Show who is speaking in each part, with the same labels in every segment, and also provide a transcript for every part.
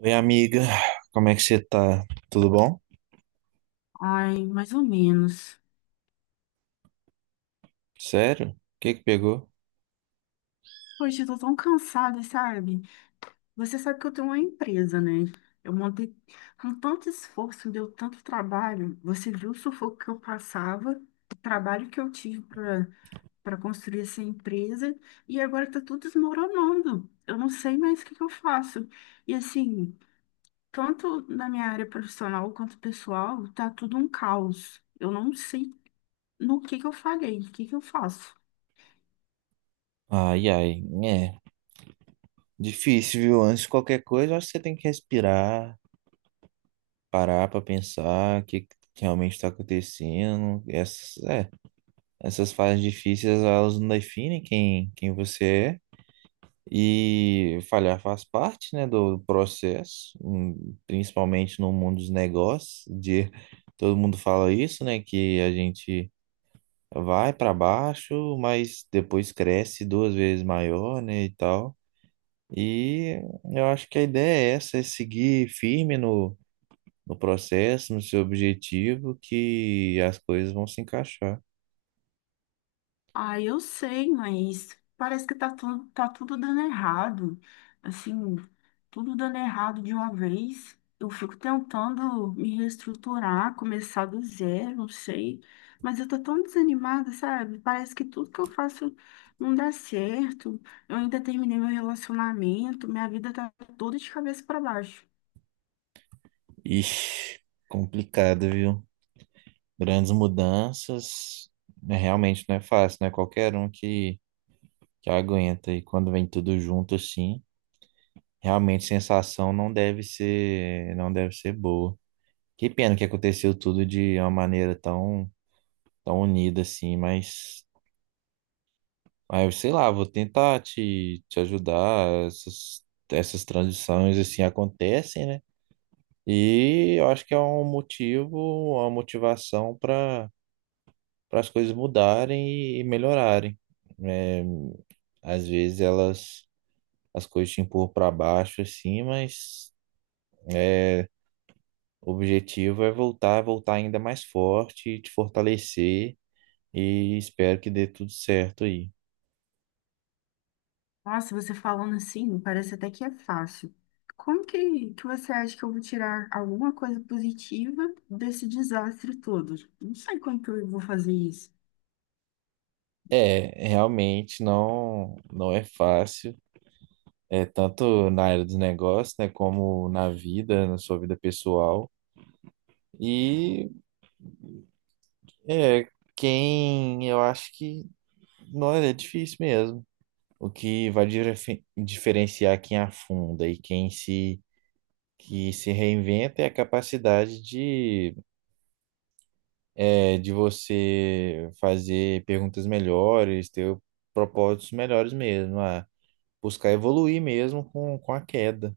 Speaker 1: Oi, amiga, como é que você tá? Tudo bom?
Speaker 2: Ai, mais ou menos.
Speaker 1: Sério? O que pegou?
Speaker 2: Poxa, eu tô tão cansada, sabe? Você sabe que eu tenho uma empresa, né? Eu montei com tanto esforço, deu tanto trabalho. Você viu o sufoco que eu passava, o trabalho que eu tive para construir essa empresa, e agora tá tudo desmoronando. Eu não sei mais o que que eu faço. E assim, tanto na minha área profissional quanto pessoal, tá tudo um caos. Eu não sei no que eu falhei, o que que eu faço.
Speaker 1: Ai, ai, é difícil, viu? Antes de qualquer coisa, eu acho que você tem que respirar, parar pra pensar o que realmente tá acontecendo. Essas fases difíceis, elas não definem quem você é. E falhar faz parte, né, do processo, principalmente no mundo dos negócios, de todo mundo fala isso, né, que a gente vai para baixo, mas depois cresce duas vezes maior, né, e tal. E eu acho que a ideia é essa, é seguir firme no processo, no seu objetivo, que as coisas vão se encaixar.
Speaker 2: Ah, eu sei, mas parece que tá tudo dando errado. Assim, tudo dando errado de uma vez. Eu fico tentando me reestruturar, começar do zero, não sei. Mas eu tô tão desanimada, sabe? Parece que tudo que eu faço não dá certo. Eu ainda terminei meu relacionamento, minha vida tá toda de cabeça para baixo.
Speaker 1: Ixi, complicado, viu? Grandes mudanças, né, realmente não é fácil, não é qualquer um que aguenta. E quando vem tudo junto assim, realmente a sensação não deve ser boa. Que pena que aconteceu tudo de uma maneira tão, tão unida assim, mas ah, eu sei lá, vou tentar te ajudar. Essas transições assim acontecem, né? E eu acho que é um motivo, uma motivação para as coisas mudarem e melhorarem. É, às vezes elas as coisas te empurram para baixo assim, mas é, o objetivo é voltar, voltar ainda mais forte, te fortalecer e espero que dê tudo certo aí.
Speaker 2: Nossa, você falando assim, parece até que é fácil. Como que você acha que eu vou tirar alguma coisa positiva desse desastre todo? Não sei como que eu vou fazer isso.
Speaker 1: É, realmente não é fácil, é tanto na área dos negócios, né, como na vida, na sua vida pessoal. E é quem eu acho que não é difícil mesmo. O que vai diferenciar quem afunda e quem se que se reinventa é a capacidade de você fazer perguntas melhores, ter propósitos melhores mesmo. Ah, buscar evoluir mesmo com a queda.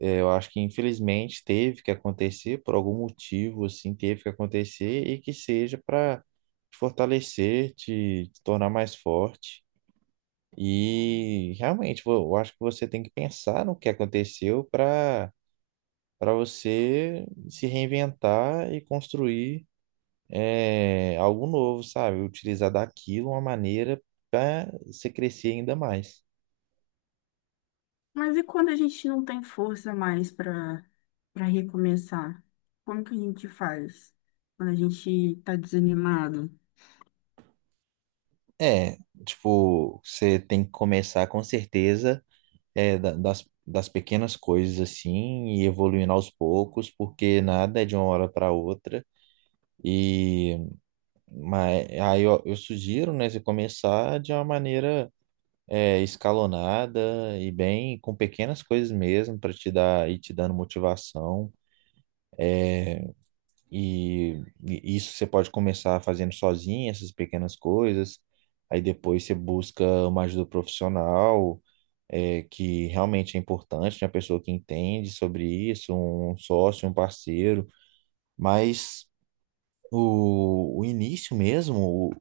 Speaker 1: É, eu acho que infelizmente teve que acontecer por algum motivo, assim, teve que acontecer e que seja para te fortalecer, te tornar mais forte. E realmente, eu acho que você tem que pensar no que aconteceu para você se reinventar e construir é, algo novo, sabe? Utilizar daquilo uma maneira para você crescer ainda mais.
Speaker 2: Mas e quando a gente não tem força mais para recomeçar? Como que a gente faz quando a gente tá desanimado?
Speaker 1: É, tipo, você tem que começar com certeza é, das pequenas coisas assim e evoluindo aos poucos, porque nada é de uma hora para outra. E mas, aí eu sugiro, né, você começar de uma maneira é, escalonada e bem com pequenas coisas mesmo para te dar e te dando motivação. E isso você pode começar fazendo sozinho, essas pequenas coisas. Aí depois você busca uma ajuda profissional, é, que realmente é importante, uma pessoa que entende sobre isso, um sócio, um parceiro. Mas o início mesmo,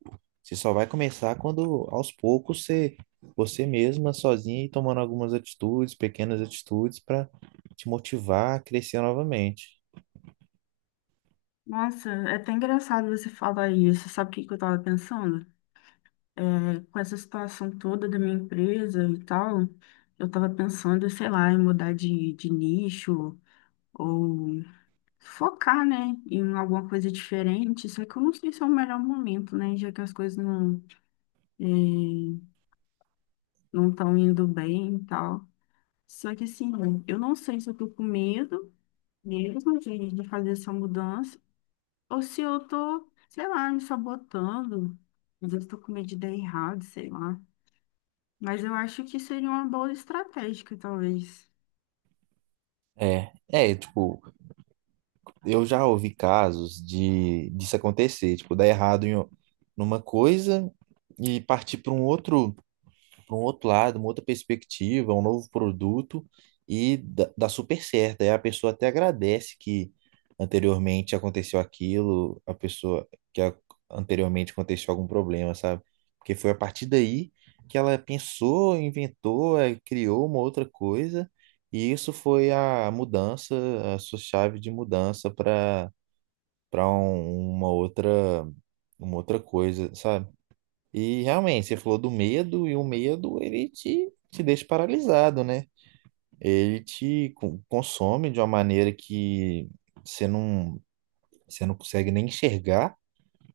Speaker 1: você só vai começar quando aos poucos você mesma, sozinha, ir tomando algumas atitudes, pequenas atitudes, para te motivar a crescer novamente.
Speaker 2: Nossa, é até engraçado você falar isso. Sabe o que que eu tava pensando? É, com essa situação toda da minha empresa e tal, eu tava pensando, sei lá, em mudar de nicho ou focar, né, em alguma coisa diferente. Só que eu não sei se é o melhor momento, né, já que as coisas é, não estão indo bem e tal. Só que assim, eu não sei se eu tô com medo mesmo de fazer essa mudança ou se eu tô, sei lá, me sabotando. Às vezes eu tô com medo de dar errado, sei lá. Mas eu acho que seria uma boa estratégia, talvez.
Speaker 1: Tipo, eu já ouvi casos de disso acontecer, tipo, dar errado numa coisa e partir para um outro lado, uma outra perspectiva, um novo produto e dá super certo. Aí a pessoa até agradece que anteriormente aconteceu aquilo, a pessoa que a- anteriormente aconteceu algum problema, sabe? Porque foi a partir daí que ela pensou, inventou, criou uma outra coisa e isso foi a mudança, a sua chave de mudança para uma outra coisa, sabe? E realmente, você falou do medo, e o medo ele te deixa paralisado, né? Ele te consome de uma maneira que você não, você não consegue nem enxergar,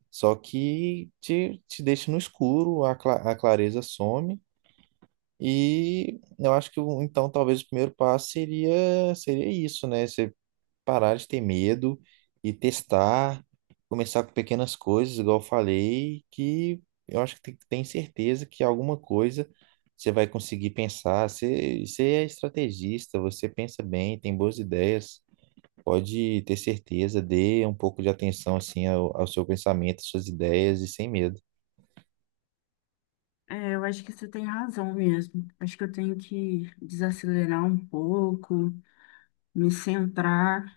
Speaker 1: só que te deixa no escuro, a clareza some. E eu acho que então talvez o primeiro passo seria isso, né? Você parar de ter medo e testar, começar com pequenas coisas, igual eu falei, que eu acho que tem certeza que alguma coisa você vai conseguir pensar. Você é estrategista, você pensa bem, tem boas ideias. Pode ter certeza, dê um pouco de atenção assim ao seu pensamento, às suas ideias e sem medo.
Speaker 2: É, eu acho que você tem razão mesmo. Acho que eu tenho que desacelerar um pouco, me centrar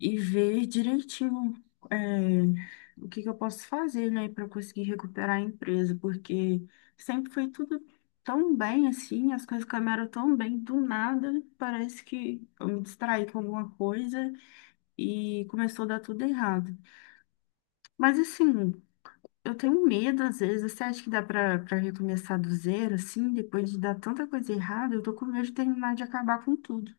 Speaker 2: e ver direitinho, é, o que que eu posso fazer, né, para conseguir recuperar a empresa, porque sempre foi tudo tão bem assim, as coisas caminharam tão bem, do nada, parece que eu me distraí com alguma coisa e começou a dar tudo errado. Mas assim. Eu tenho medo, às vezes. Você acha que dá pra recomeçar do zero, assim, depois de dar tanta coisa errada? Eu tô com medo de terminar de acabar com tudo.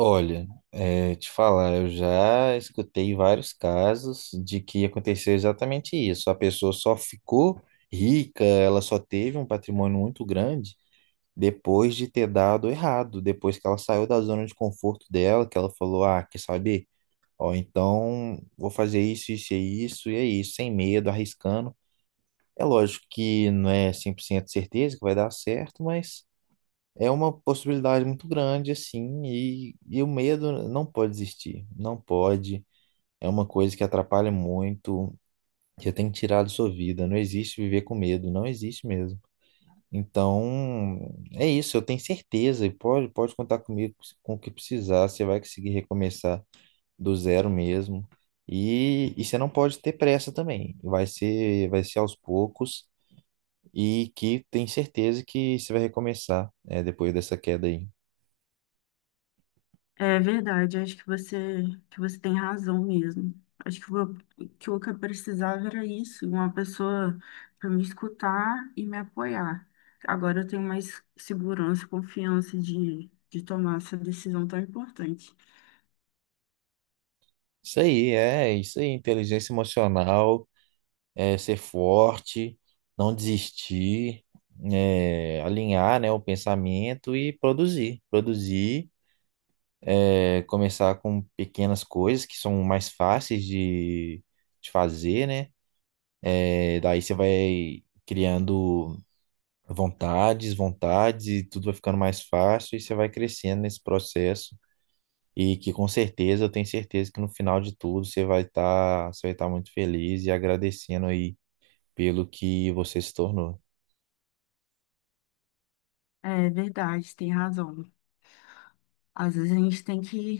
Speaker 1: Olha, é, te falar, eu já escutei vários casos de que aconteceu exatamente isso. A pessoa só ficou rica, ela só teve um patrimônio muito grande depois de ter dado errado, depois que ela saiu da zona de conforto dela, que ela falou, ah, quer saber? Ó, então vou fazer isso, isso e isso, e é isso, sem medo, arriscando. É lógico que não é 100% certeza que vai dar certo, mas é uma possibilidade muito grande, assim, e o medo não pode existir, não pode. É uma coisa que atrapalha muito, que tem que tirar da sua vida. Não existe viver com medo, não existe mesmo. Então, é isso, eu tenho certeza, e pode contar comigo com o que precisar, você vai conseguir recomeçar do zero mesmo. E você não pode ter pressa também, vai ser aos poucos, e que tem certeza que você vai recomeçar, é, depois dessa queda aí.
Speaker 2: É verdade, que você tem razão mesmo. Acho que o que eu precisava era isso, uma pessoa para me escutar e me apoiar. Agora eu tenho mais segurança, confiança de tomar essa decisão tão importante.
Speaker 1: Isso aí, é isso aí, inteligência emocional, é ser forte, não desistir, é, alinhar, né, o pensamento e produzir, produzir, é, começar com pequenas coisas que são mais fáceis de fazer, né? É, daí você vai criando vontades, vontades e tudo vai ficando mais fácil e você vai crescendo nesse processo. E que com certeza, eu tenho certeza que no final de tudo você vai estar muito feliz e agradecendo aí pelo que você se tornou.
Speaker 2: É verdade, você tem razão. Às vezes a gente tem que,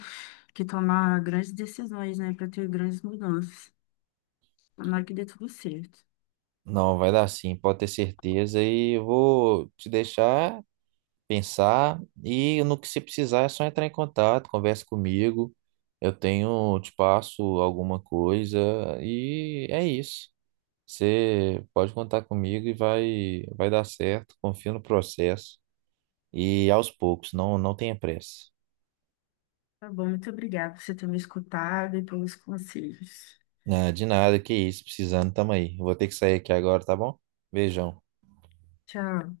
Speaker 2: que tomar grandes decisões, né, para ter grandes mudanças. Tomara que dê tudo certo.
Speaker 1: Não, vai dar sim, pode ter certeza e eu vou te deixar pensar e no que você precisar é só entrar em contato, conversa comigo. Eu tenho, te passo alguma coisa e é isso. Você pode contar comigo e vai dar certo, confia no processo e aos poucos, não tenha pressa.
Speaker 2: Tá bom, muito obrigada por você ter me escutado e pelos conselhos.
Speaker 1: Ah, de nada, que isso, precisando, tamo aí. Eu vou ter que sair aqui agora, tá bom? Beijão.
Speaker 2: Tchau.